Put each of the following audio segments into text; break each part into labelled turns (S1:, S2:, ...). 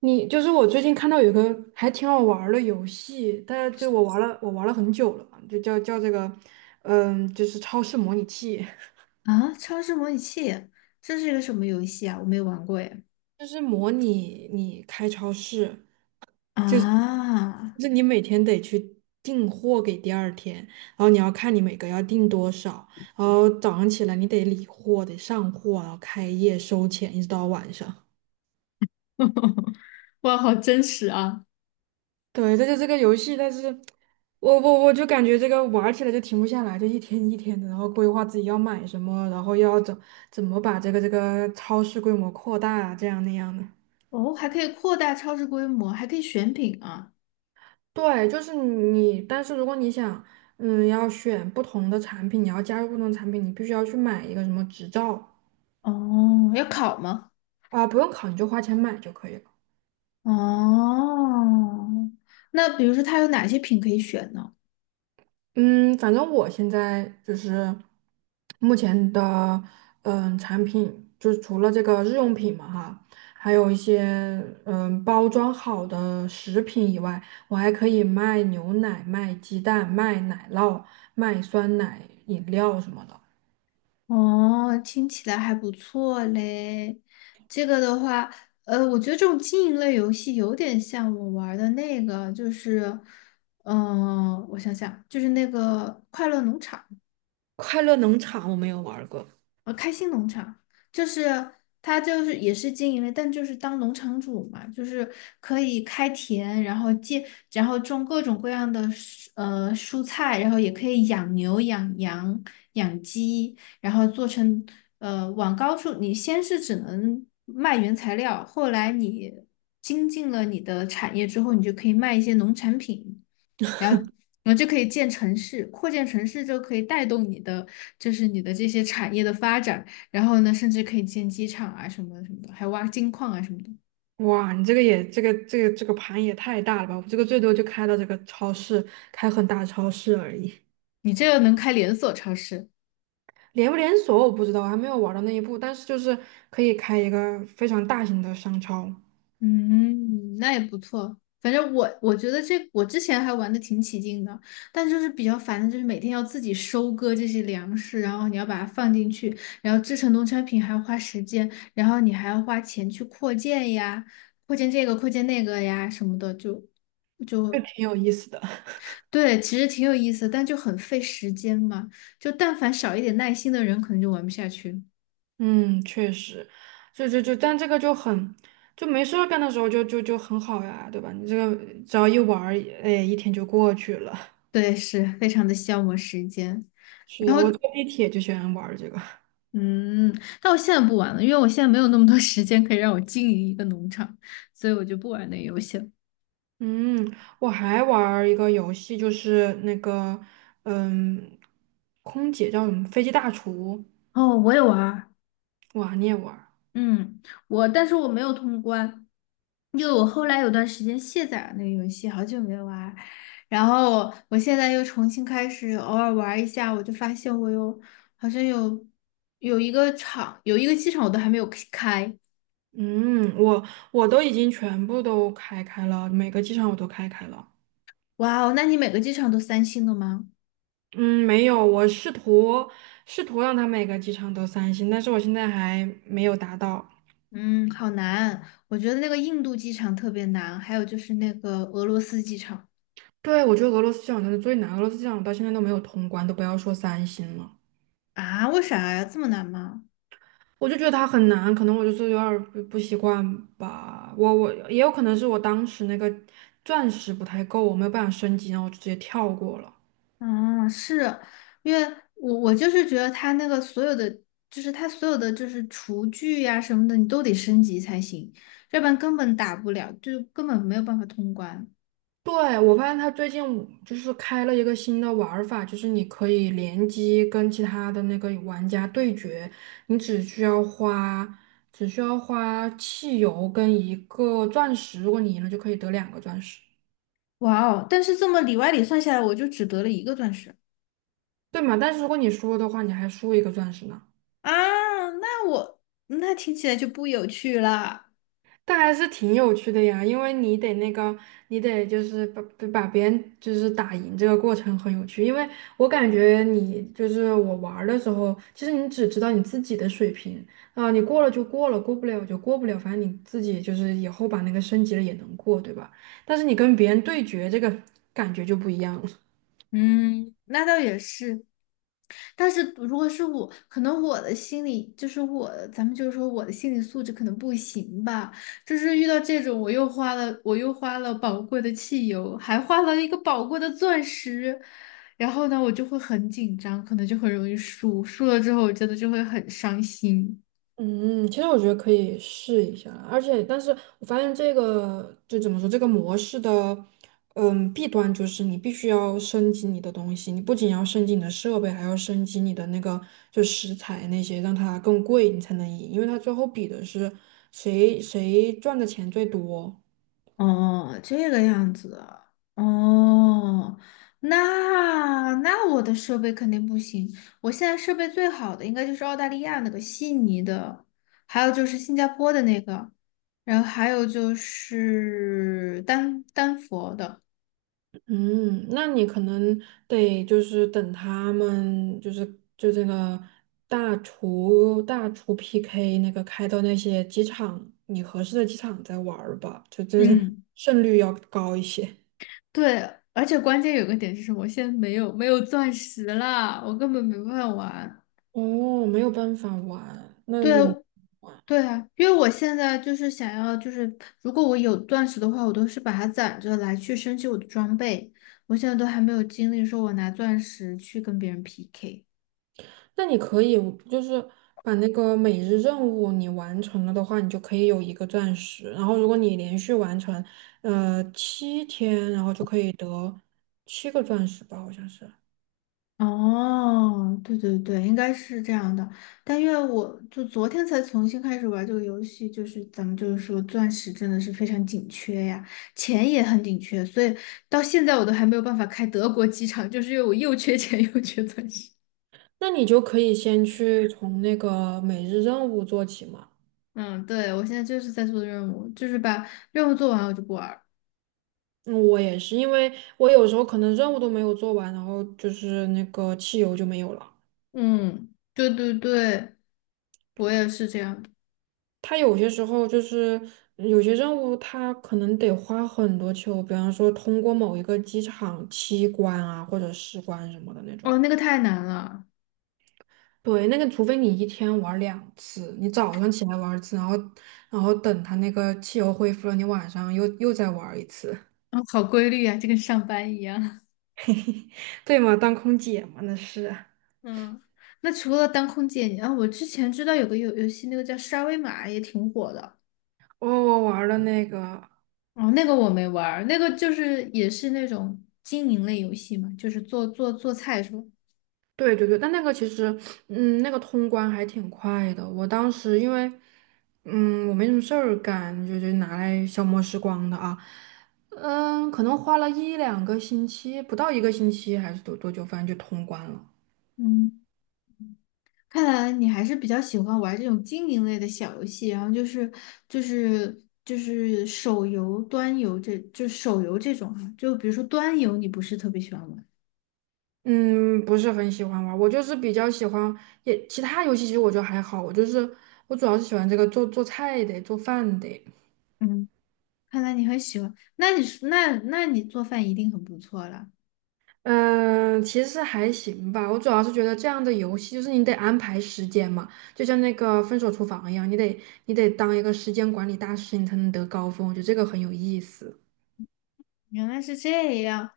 S1: 你就是我最近看到有个还挺好玩儿的游戏，但就我玩了，很久了，就叫这个，就是超市模拟器。
S2: 啊，超市模拟器，这是一个什么游戏啊？我没有玩过耶。
S1: 就是模拟你开超市，就是就
S2: 啊，
S1: 是你每天得去订货给第二天，然后你要看你每个要订多少，然后早上起来你得理货，得上货，然后开业收钱，一直到晚上。
S2: 哇，好真实啊！
S1: 对，这就这个游戏，但是我就感觉这个玩儿起来就停不下来，就一天一天的，然后规划自己要买什么，然后怎么把这个超市规模扩大啊，这样那样的。
S2: 哦，还可以扩大超市规模，还可以选品啊。
S1: 对，就是你，但是如果你想，要选不同的产品，你要加入不同的产品，你必须要去买一个什么执照。
S2: 哦，要考吗？
S1: 啊，不用考，你就花钱买就可以了。
S2: 哦，那比如说它有哪些品可以选呢？
S1: 嗯，反正我现在就是目前的产品，就是除了这个日用品嘛哈，还有一些包装好的食品以外，我还可以卖牛奶、卖鸡蛋、卖奶酪、卖酸奶饮料什么的。
S2: 哦，听起来还不错嘞。这个的话，我觉得这种经营类游戏有点像我玩儿的那个，就是，我想想，就是那个快乐农场。
S1: 快乐农场我没有玩儿过。
S2: 开心农场就是他就是也是经营类，但就是当农场主嘛，就是可以开田，然后建，然后种各种各样的蔬菜，然后也可以养牛、养羊、养鸡，然后做成往高处，你先是只能卖原材料，后来你精进了你的产业之后，你就可以卖一些农产品。然后然后就可以建城市，扩建城市就可以带动你的，就是你的这些产业的发展。然后呢，甚至可以建机场啊什么什么的，还挖金矿啊什么的。
S1: 哇，你这个也这个盘也太大了吧！我这个最多就开到这个超市，开很大的超市而已。
S2: 你这个能开连锁超市，
S1: 连不连锁我不知道，我还没有玩到那一步，但是就是可以开一个非常大型的商超，
S2: 嗯，那也不错。反正我觉得这我之前还玩的挺起劲的，但就是比较烦的就是每天要自己收割这些粮食，然后你要把它放进去，然后制成农产品还要花时间，然后你还要花钱去扩建呀，扩建这个扩建那个呀什么的，
S1: 就
S2: 就
S1: 挺有意思的。
S2: 对，其实挺有意思，但就很费时间嘛。就但凡少一点耐心的人，可能就玩不下去。
S1: 嗯，确实，就，但这个就很，就没事儿干的时候就很好呀，对吧？你这个只要一玩儿，哎，一天就过去了。
S2: 对，是非常的消磨时间。
S1: 是
S2: 然
S1: 的，我
S2: 后。
S1: 坐地铁就喜欢玩儿这个。
S2: 嗯，但我现在不玩了，因为我现在没有那么多 时间可以让我经营一个农场，所以我就不玩那个游戏了。
S1: 嗯，我还玩儿一个游戏，就是那个，嗯，空姐叫什么？飞机大厨。
S2: 哦，我也玩儿。
S1: 哇，你也玩儿？
S2: 嗯，但是我没有通关，因为我后来有段时间卸载了那个游戏，好久没玩儿。然后我现在又重新开始偶尔玩儿一下，我就发现我好像有有一个场，有一个机场我都还没有开。
S1: 嗯，我我都已经全部都开开了，每个机场我都开开了。
S2: 哇哦，那你每个机场都三星的吗？
S1: 嗯，没有，我试图试图让它每个机场都三星，但是我现在还没有达到。
S2: 嗯，好难。我觉得那个印度机场特别难，还有就是那个俄罗斯机场。
S1: 对，我觉得俄罗斯机场真的最难，俄罗斯机场我到现在都没有通关，都不要说三星了。
S2: 啊，为啥呀？这么难吗？
S1: 我就觉得它很难，可能我就是有点儿不习惯吧。我也有可能是我当时那个钻石不太够，我没有办法升级，然后我就直接跳过了。
S2: 啊，是因为我就是觉得它那个所有的，就是它所有的就是厨具呀、什么的，你都得升级才行，要不然根本打不了，就根本没有办法通关。
S1: 对，我发现他最近就是开了一个新的玩儿法，就是你可以联机跟其他的那个玩家对决，你只需要花只需要花汽油跟一个钻石，如果你赢了就可以得两个钻石，
S2: 哇哦！但是这么里外里算下来，我就只得了一个钻石。
S1: 对嘛？但是如果你输了的话，你还输一个钻石呢。
S2: 啊，那我那听起来就不有趣了。
S1: 但还是挺有趣的呀，因为你得那个，你得就是把别人就是打赢这个过程很有趣，因为我感觉你就是我玩儿的时候，其实你只知道你自己的水平，啊、你过了就过了，过不了就过不了，反正你自己就是以后把那个升级了也能过，对吧？但是你跟别人对决，这个感觉就不一样了。
S2: 嗯，那倒也是。但是如果是我，可能我的心理就是我，咱们就是说我的心理素质可能不行吧。就是遇到这种，我又花了，我又花了宝贵的汽油，还花了一个宝贵的钻石，然后呢，我就会很紧张，可能就很容易输。输了之后，我真的就会很伤心。
S1: 嗯，其实我觉得可以试一下，而且，但是我发现这个就怎么说，这个模式的，嗯，弊端就是你必须要升级你的东西，你不仅要升级你的设备，还要升级你的那个就食材那些，让它更贵，你才能赢，因为它最后比的是谁赚的钱最多。
S2: 哦，这个样子啊，哦，那我的设备肯定不行。我现在设备最好的应该就是澳大利亚那个悉尼的，还有就是新加坡的那个，然后还有就是丹佛的。
S1: 嗯，那你可能得就是等他们就是就这个大厨 PK 那个开到那些机场，你合适的机场再玩儿吧，就就是
S2: 嗯，
S1: 胜率要高一些。
S2: 对，而且关键有个点是什么？我现在没有没有钻石啦，我根本没办法玩。
S1: 哦，没有办法玩，
S2: 对，
S1: 那就
S2: 对啊，因为我现在就是想要，就是如果我有钻石的话，我都是把它攒着来去升级我的装备。我现在都还没有精力说我拿钻石去跟别人 PK。
S1: 那你可以就是把那个每日任务你完成了的话，你就可以有一个钻石。然后如果你连续完成七天，然后就可以得七个钻石吧，好像是。
S2: 哦，对对对，应该是这样的。但因为我就昨天才重新开始玩这个游戏，就是咱们就是说钻石真的是非常紧缺呀，钱也很紧缺，所以到现在我都还没有办法开德国机场，就是因为我又缺钱又缺钻石。
S1: 那你就可以先去从那个每日任务做起嘛。
S2: 嗯，对，我现在就是在做任务，就是把任务做完我就不玩儿。
S1: 嗯，我也是，因为我有时候可能任务都没有做完，然后就是那个汽油就没有了。
S2: 嗯，对对对，我也是这样的。
S1: 它有些时候就是有些任务，它可能得花很多汽油，比方说通过某一个机场七关啊，或者十关什么的那种。
S2: 哦，那个太难了。
S1: 对，那个除非你一天玩两次，你早上起来玩一次，然后然后等它那个汽油恢复了，你晚上又再玩一次。
S2: 哦，好规律啊，就跟上班一样。
S1: 对吗？当空姐嘛，那是。
S2: 嗯，那除了当空姐，你啊，我之前知道有个游戏，那个叫沙威玛，也挺火的。
S1: 我玩了那个，
S2: 哦，那个我没玩儿那个就是也是那种经营类游戏嘛，就是做菜是吧？
S1: 对对对，但那个其实，嗯，那个通关还挺快的。我当时因为，嗯，我没什么事儿干，就拿来消磨时光的啊。嗯，可能花了一两个星期，不到一个星期还是多久，反正就通关了。
S2: 嗯。看来你还是比较喜欢玩这种经营类的小游戏，然后就是就是手游、端游这就手游这种哈，就比如说端游，你不是特别喜欢玩，
S1: 嗯，不是很喜欢玩儿，我就是比较喜欢，也其他游戏其实我觉得还好，我就是我主要是喜欢这个做菜的，做饭的。
S2: 嗯，看来你很喜欢，那你做饭一定很不错了，
S1: 嗯，其实还行吧。我主要是觉得这样的游戏，就是你得安排时间嘛，就像那个《分手厨房》一样，你得当一个时间管理大师，你才能得高分。我觉得这个很有意思。
S2: 原来是这样。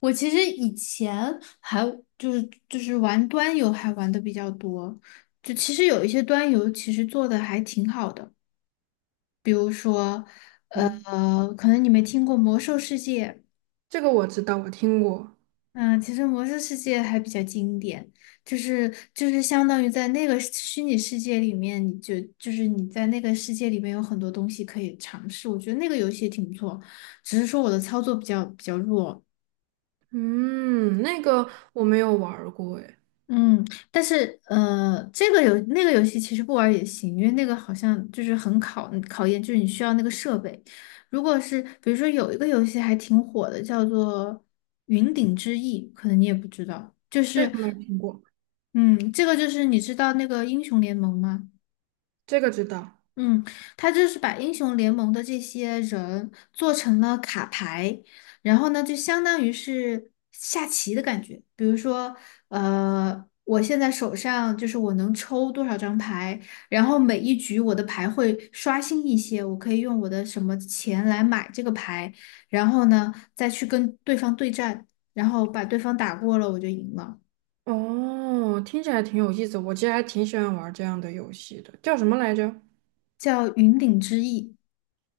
S2: 我其实以前还就是就是玩端游还玩的比较多，就其实有一些端游其实做的还挺好的，呃，
S1: 嗯，
S2: 可能你没听过《魔兽世界》。
S1: 这个我知道，我听过。
S2: 嗯，其实《魔兽世界》还比较经典，就是相当于在那个虚拟世界里面，你就就是你在那个世界里面有很多东西可以尝试，我觉得那个游戏也挺不错，只是说我的操作比较弱。
S1: 嗯，那个我没有玩儿过，哎，
S2: 嗯，但是这个游那个游戏其实不玩儿也行，因为那个好像就是很考验，就是你需要那个设备。如果是比如说有一个游戏还挺火的，叫做《云顶之弈》，可能你也不知道，就
S1: 这
S2: 是。
S1: 个没听过，
S2: 嗯，这个就是你知道那个英雄联盟吗？
S1: 这个知道。
S2: 嗯，他就是把英雄联盟的这些人做成了卡牌，然后呢，就相当于是下棋的感觉。比如说，我现在手上就是我能抽多少张牌，然后每一局我的牌会刷新一些，我可以用我的什么钱来买这个牌，然后呢，再去跟对方对战，然后把对方打过了，我就赢了。
S1: 哦，听起来挺有意思，我其实还挺喜欢玩这样的游戏的，叫什么来着？
S2: 叫云顶之弈。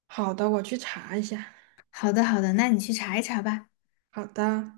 S1: 好的，我去查一下。
S2: 好的，好的，那你去查一查吧。
S1: 好的。